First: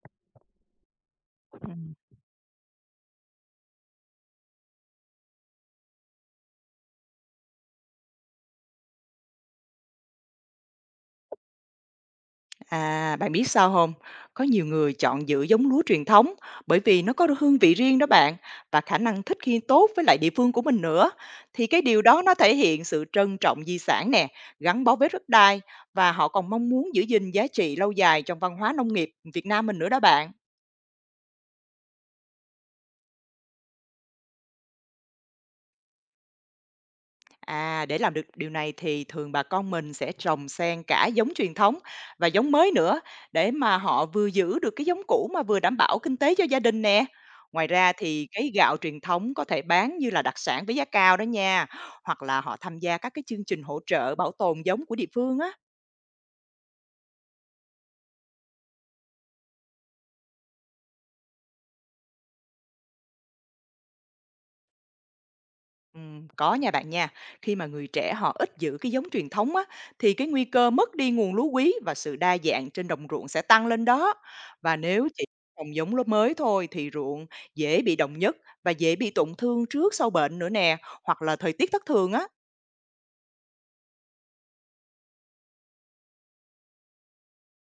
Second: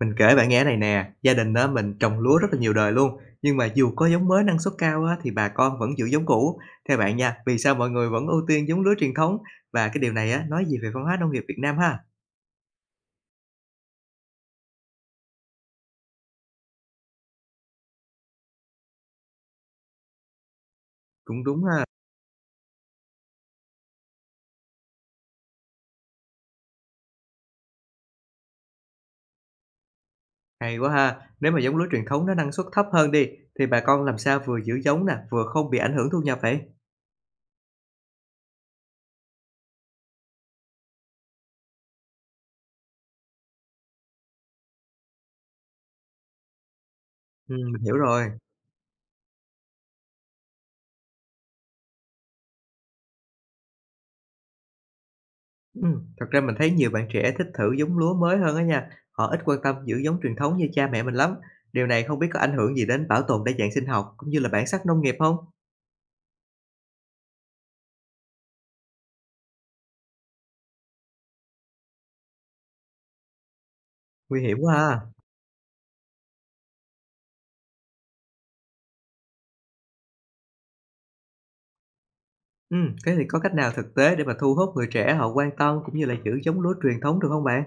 Mình kể bạn nghe này nè, gia đình đó mình trồng lúa rất là nhiều đời luôn, nhưng mà dù có giống mới năng suất cao á thì bà con vẫn giữ giống cũ. Theo bạn nha, vì sao mọi người vẫn ưu tiên giống lúa truyền thống và cái điều này á nói gì về văn hóa nông nghiệp Việt Nam ha? À, bạn biết sao không? Có nhiều người chọn giữ giống lúa truyền thống bởi vì nó có hương vị riêng đó bạn, và khả năng thích nghi tốt với lại địa phương của mình nữa. Cũng đúng Thì cái ha. điều đó nó thể hiện sự trân trọng di sản nè, gắn bó với đất đai và họ còn mong muốn giữ gìn giá trị lâu dài trong văn hóa nông nghiệp Việt Nam mình nữa đó bạn. Hay quá ha. Nếu mà giống lúa truyền thống nó năng suất thấp hơn đi thì bà con làm sao vừa giữ giống nè, vừa không bị ảnh hưởng thu nhập vậy? À, để làm được điều này thì thường bà con mình sẽ trồng xen cả giống truyền thống và giống mới nữa, để mà họ vừa giữ được cái giống cũ mà vừa đảm bảo kinh tế cho gia đình nè. Ngoài Mình ra hiểu thì rồi. cái gạo truyền thống có thể bán như là đặc sản với giá cao đó nha, hoặc là họ tham gia các cái chương trình hỗ trợ bảo tồn giống của địa phương á. Thật ra mình thấy nhiều bạn trẻ thích thử giống lúa mới hơn á nha, họ ít quan tâm giữ giống truyền thống như cha mẹ mình lắm. Điều này không biết có ảnh hưởng gì đến bảo tồn đa dạng sinh học cũng như là bản sắc nông nghiệp không? Có nha bạn nha. Khi mà người trẻ họ ít giữ cái giống truyền thống á, thì cái nguy cơ mất đi nguồn lúa quý và sự đa dạng trên đồng ruộng sẽ tăng lên đó. Nguy hiểm quá Và ha. nếu chỉ trồng giống lúa mới thôi thì ruộng dễ bị đồng nhất và dễ bị tổn thương trước sau bệnh nữa nè, hoặc là thời tiết thất thường á. Thế thì có cách nào thực tế để mà thu hút người trẻ họ quan tâm cũng như là giữ giống lúa truyền thống được không bạn?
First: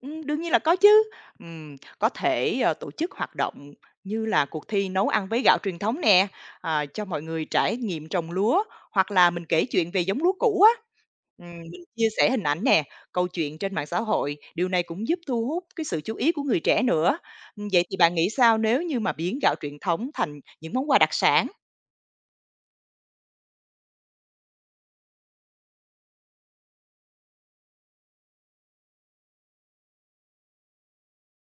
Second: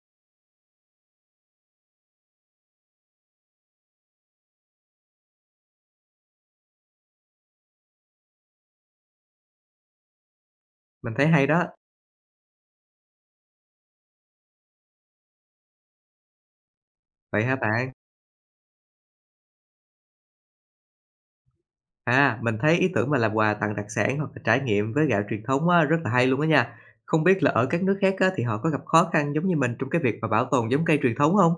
Đương nhiên là có chứ. Có thể, tổ chức hoạt động như là cuộc thi nấu ăn với gạo truyền thống nè, à, cho mọi người trải nghiệm trồng lúa, hoặc là mình kể chuyện về giống lúa cũ á. Mình thấy hay đó. Mình chia sẻ hình ảnh nè, câu chuyện trên mạng xã hội, điều này cũng giúp thu hút cái sự chú ý của người trẻ nữa. Vậy hả Vậy bạn? thì bạn nghĩ sao nếu như mà biến gạo truyền thống thành những món quà đặc sản? À, mình thấy ý tưởng mà làm quà tặng đặc sản hoặc là trải nghiệm với gạo truyền thống á, rất là hay luôn á nha. Không biết là ở các nước khác á, thì họ có gặp khó khăn giống như mình trong cái việc mà bảo tồn giống cây truyền thống không?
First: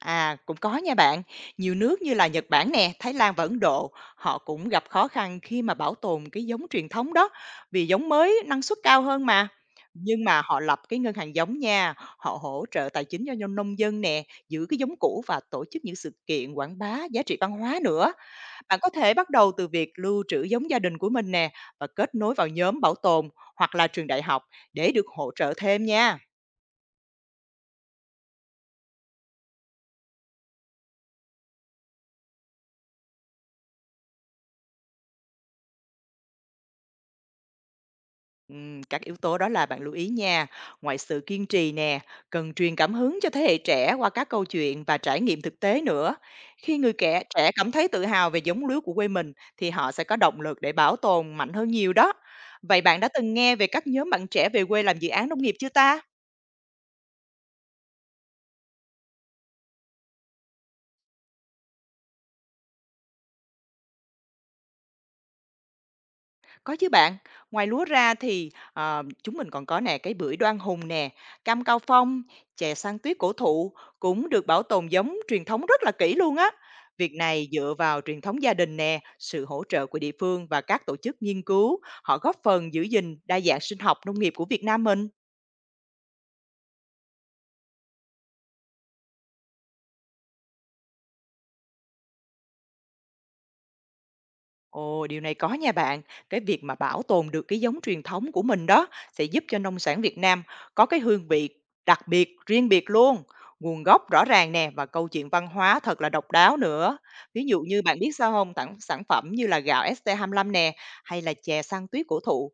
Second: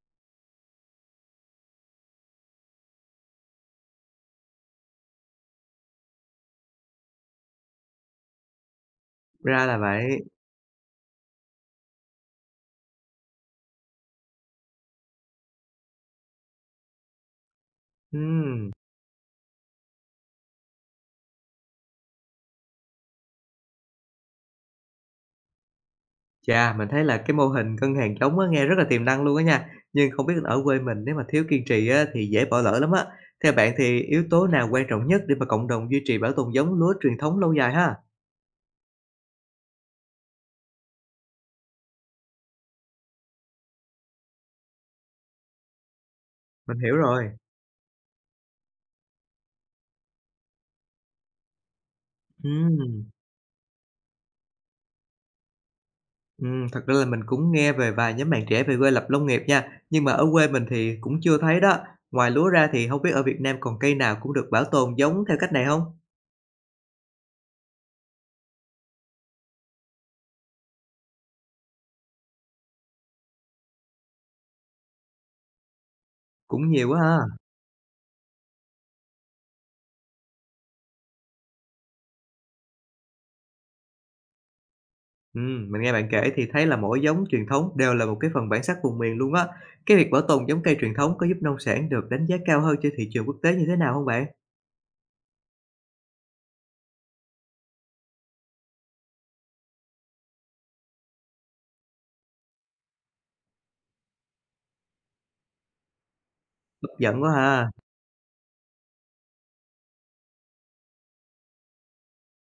À, cũng có nha bạn. Nhiều nước như là Nhật Bản nè, Thái Lan và Ấn Độ, họ cũng gặp khó khăn khi mà bảo tồn cái giống truyền thống đó, vì giống mới năng suất cao hơn mà. Ra là vậy. Nhưng mà họ lập cái ngân hàng giống nha, họ hỗ trợ tài chính cho nông dân nè, giữ cái giống cũ và tổ chức những sự kiện quảng bá giá trị văn hóa nữa. Ừm. Bạn có thể bắt đầu từ việc lưu trữ giống gia đình của mình nè và kết nối vào nhóm bảo tồn hoặc là trường đại học để được hỗ trợ thêm nha. Chà, mình thấy là cái mô hình ngân hàng trống á nghe rất là tiềm năng luôn á nha, nhưng không biết ở quê mình nếu mà thiếu kiên trì á thì dễ bỏ lỡ lắm á. Theo bạn thì yếu tố nào quan trọng nhất để mà cộng đồng duy trì bảo tồn giống lúa truyền thống lâu dài ha? Các yếu tố đó là bạn lưu ý nha, ngoài sự kiên trì nè, cần truyền cảm hứng cho thế hệ trẻ qua các câu chuyện và trải nghiệm thực tế nữa. Mình Khi người hiểu kẻ rồi. trẻ cảm thấy tự hào về giống lúa của quê mình thì họ sẽ có động lực để bảo tồn mạnh hơn nhiều đó. Vậy bạn Ừm, đã từng nghe về các nhóm bạn trẻ về quê làm dự án nông nghiệp chưa ta? Thật ra là mình cũng nghe về vài nhóm bạn trẻ về quê lập nông nghiệp nha, nhưng mà ở quê mình thì cũng chưa thấy đó. Ngoài lúa ra thì không biết ở Việt Nam còn cây nào cũng được bảo tồn giống theo cách này không? Có chứ bạn. Ngoài lúa ra thì, chúng mình còn có nè, cái bưởi Đoan Hùng nè, cam Cao Phong, chè san tuyết cổ thụ cũng được bảo tồn giống truyền thống rất là kỹ luôn á. Cũng nhiều quá Việc ha. này dựa vào truyền thống gia đình nè, sự hỗ trợ của địa phương và các tổ chức nghiên cứu, họ góp phần giữ gìn đa dạng sinh học nông nghiệp của Việt Nam mình. Mình nghe bạn kể thì thấy là mỗi giống truyền thống đều là một cái phần bản sắc vùng miền luôn á. Cái việc bảo tồn giống cây truyền thống có giúp nông sản được đánh giá cao hơn trên thị trường quốc tế như thế nào không bạn? Ồ, điều này có nha bạn. Cái việc mà bảo tồn được cái giống truyền thống của mình đó sẽ giúp cho nông sản Việt Nam có cái hương vị đặc biệt, riêng biệt luôn. Nguồn gốc rõ ràng nè và câu chuyện văn hóa thật là độc đáo Hấp nữa. dẫn quá Ví dụ ha! như bạn biết sao không, tặng sản phẩm như là gạo ST25 nè hay là chè săn tuyết cổ thụ.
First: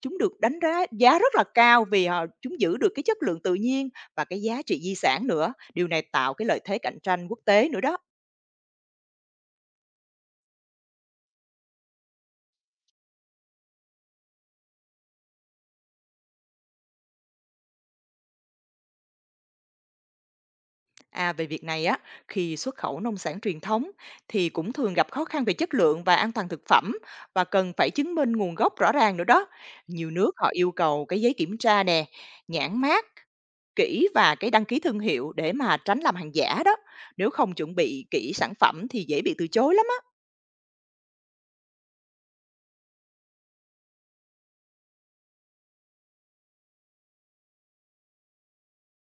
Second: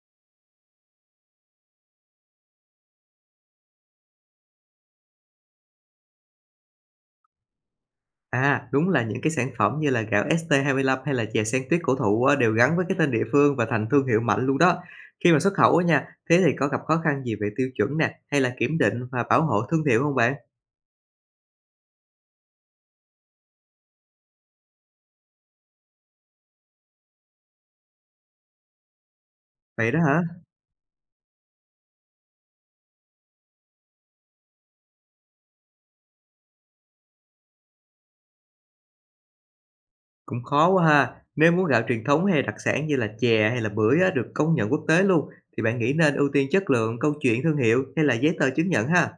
Chúng được đánh giá, giá rất là cao vì họ chúng giữ được cái chất lượng tự nhiên và cái giá trị di sản nữa. Điều này tạo cái lợi thế cạnh tranh quốc tế nữa đó. À, đúng là những cái sản phẩm như là gạo st lăm hay là chè sen tuyết cổ thụ á, đều gắn với cái tên địa phương và thành thương hiệu mạnh luôn đó. Khi mà xuất khẩu á nha, thế thì có gặp khó khăn gì về tiêu chuẩn nè, hay là kiểm định và bảo hộ thương hiệu không bạn? À, về việc này á, khi xuất khẩu nông sản truyền thống thì cũng thường gặp khó khăn về chất lượng và an toàn thực phẩm, và cần phải chứng minh nguồn gốc rõ ràng nữa đó. Vậy đó Nhiều hả? nước họ yêu cầu cái giấy kiểm tra nè, nhãn mác kỹ và cái đăng ký thương hiệu để mà tránh làm hàng giả đó. Nếu không chuẩn bị kỹ sản phẩm thì dễ bị từ chối lắm á. Cũng khó quá ha. Nếu muốn gạo truyền thống hay đặc sản như là chè hay là bưởi á, được công nhận quốc tế luôn, thì bạn nghĩ nên ưu tiên chất lượng, câu chuyện thương hiệu hay là giấy tờ chứng nhận ha?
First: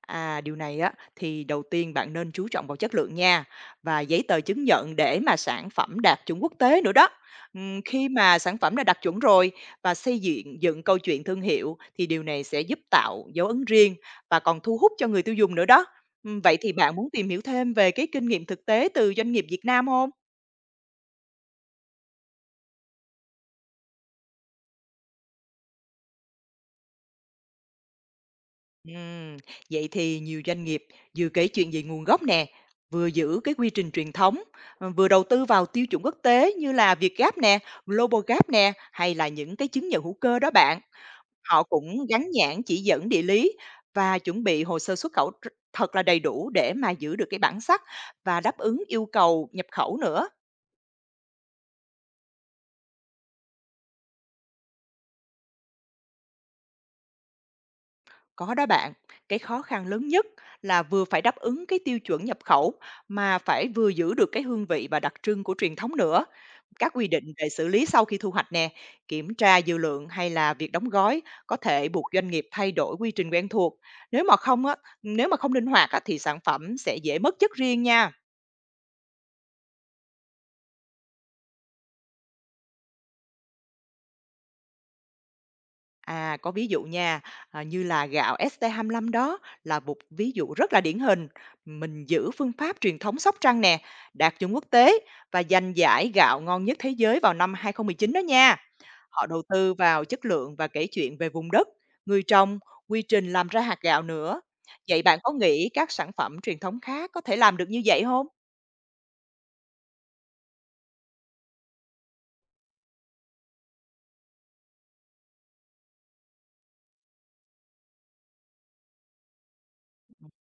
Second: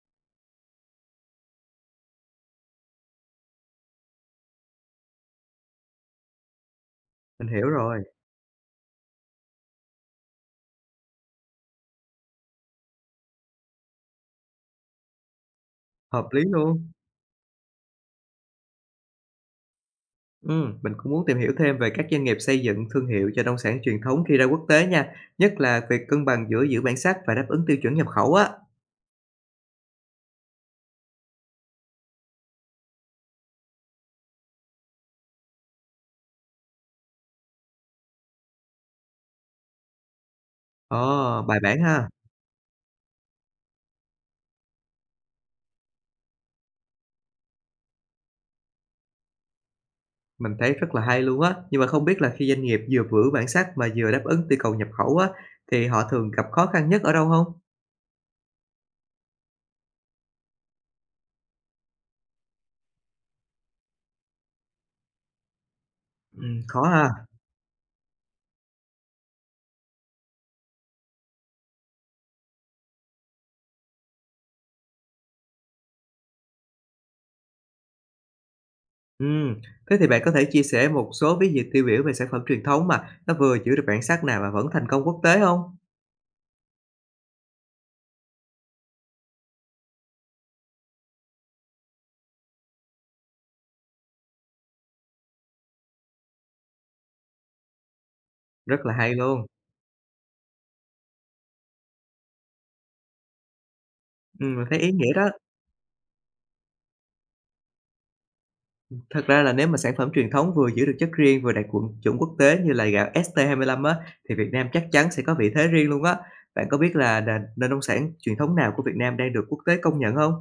À, điều này á thì đầu tiên bạn nên chú trọng vào chất lượng nha, và giấy tờ chứng nhận để mà sản phẩm đạt chuẩn quốc tế nữa đó. Mình hiểu rồi, Khi mà sản phẩm đã đạt chuẩn rồi và xây dựng dựng câu chuyện thương hiệu thì điều này sẽ giúp tạo dấu ấn riêng và còn thu hút cho người tiêu dùng nữa đó. hợp lý Vậy thì luôn. bạn muốn tìm hiểu thêm về cái kinh nghiệm thực tế từ doanh nghiệp Việt Nam không? Mình cũng muốn tìm hiểu thêm về các doanh nghiệp xây dựng thương hiệu cho nông sản truyền thống khi ra quốc tế nha, nhất là việc cân bằng giữa giữ bản sắc và đáp ứng tiêu chuẩn nhập khẩu á. Ừm, vậy thì nhiều doanh nghiệp vừa kể chuyện về nguồn gốc nè, vừa giữ cái quy trình truyền thống, vừa đầu tư vào tiêu chuẩn quốc tế như là việt gáp nè, Global Gap nè, hay là những cái chứng nhận hữu cơ đó bạn. Ồ, bài Họ bản cũng ha. gắn nhãn chỉ dẫn địa lý và chuẩn bị hồ sơ xuất khẩu thật là đầy đủ để mà giữ được cái bản sắc và đáp ứng yêu cầu nhập khẩu nữa. Mình thấy rất là hay luôn á. Nhưng mà không biết là khi doanh nghiệp vừa vữ bản sắc mà vừa đáp ứng yêu cầu nhập khẩu á, thì họ thường gặp khó khăn nhất ở đâu không? Có đó bạn, cái khó khăn lớn nhất là vừa phải đáp ứng cái tiêu chuẩn nhập khẩu mà phải vừa giữ được cái hương vị và đặc trưng của truyền thống nữa. Khó Các ha. quy định về xử lý sau khi thu hoạch nè, kiểm tra dư lượng hay là việc đóng gói có thể buộc doanh nghiệp thay đổi quy trình quen thuộc. Nếu mà không á, nếu mà không linh hoạt á, thì sản phẩm sẽ dễ mất chất riêng nha. Ừm, Thế thì bạn có thể chia sẻ một số ví dụ tiêu biểu về sản phẩm truyền thống mà nó vừa giữ được bản sắc nè mà vẫn thành công quốc tế không? À, có ví dụ nha, à, như là gạo ST25 đó là một ví dụ rất là điển hình. Mình giữ phương pháp truyền thống Sóc Trăng nè, đạt chuẩn quốc tế và giành giải gạo ngon nhất thế giới vào năm 2019 đó nha. Rất là hay Họ đầu luôn, tư vào chất lượng và kể chuyện về vùng đất, người trồng, quy trình làm ra hạt gạo nữa. Mình thấy ý Vậy nghĩa bạn đó. có nghĩ các sản phẩm truyền thống khác có thể làm được như vậy không? Thật ra là nếu mà sản phẩm truyền thống vừa giữ được chất riêng, vừa đạt quận chuẩn quốc tế như là gạo st lăm á, thì Việt Nam chắc chắn sẽ có vị thế riêng luôn á. Bạn có biết là nền nền nông sản truyền thống nào của Việt Nam đang được quốc tế công nhận không?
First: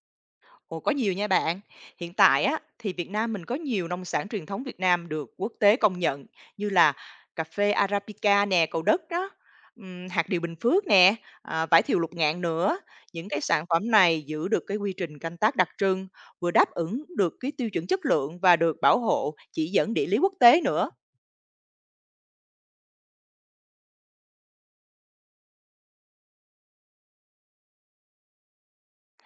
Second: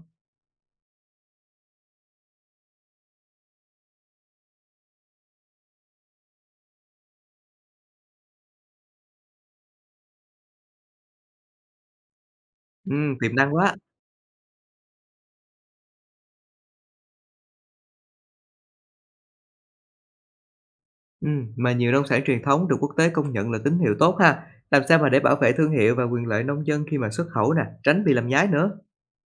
Ồ, có nhiều nha bạn. Hiện tại á thì Việt Nam mình có nhiều nông sản truyền thống Việt Nam được quốc tế công nhận, như là cà phê Arabica nè, Cầu Đất đó, hạt điều Bình Phước nè, à, vải thiều Lục Ngạn nữa. Những Tiềm cái năng sản quá! phẩm này giữ được cái quy trình canh tác đặc trưng, vừa đáp ứng được cái tiêu chuẩn chất lượng và được bảo hộ chỉ dẫn địa lý quốc tế nữa. Mà nhiều nông sản truyền thống được quốc tế công nhận là tín hiệu tốt ha. Làm sao mà để bảo vệ thương hiệu và quyền lợi nông dân khi mà xuất khẩu nè, tránh bị làm nhái nữa?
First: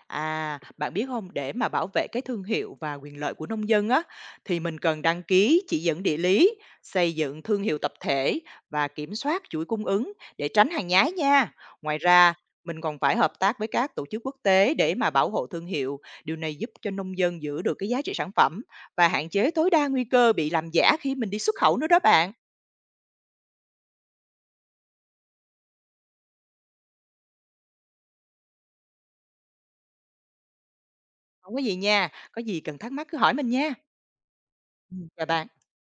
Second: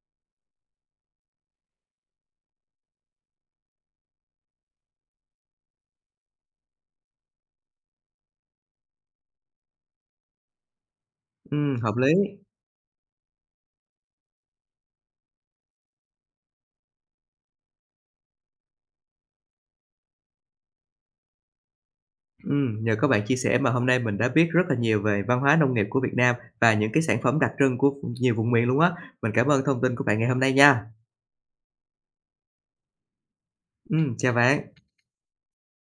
À, bạn biết không? Để mà bảo vệ cái thương hiệu và quyền lợi của nông dân á, thì mình cần đăng ký chỉ dẫn địa lý, xây dựng thương hiệu tập thể và kiểm soát chuỗi cung ứng để tránh hàng nhái nha. Hợp Ngoài lý. ra, mình còn phải hợp tác với các tổ chức quốc tế để mà bảo hộ thương hiệu. Điều này giúp cho nông dân giữ được cái giá trị sản phẩm và hạn chế tối đa nguy cơ bị làm giả khi mình đi xuất khẩu nữa đó bạn. Nhờ các bạn chia sẻ mà hôm nay mình đã biết rất là nhiều về văn hóa nông nghiệp của Việt Nam và những cái sản phẩm đặc trưng của nhiều vùng miền luôn á. Mình cảm ơn thông tin của bạn ngày hôm nay nha. Không có gì nha, có gì cần thắc mắc cứ hỏi mình nha. Chào bạn. Chào bạn.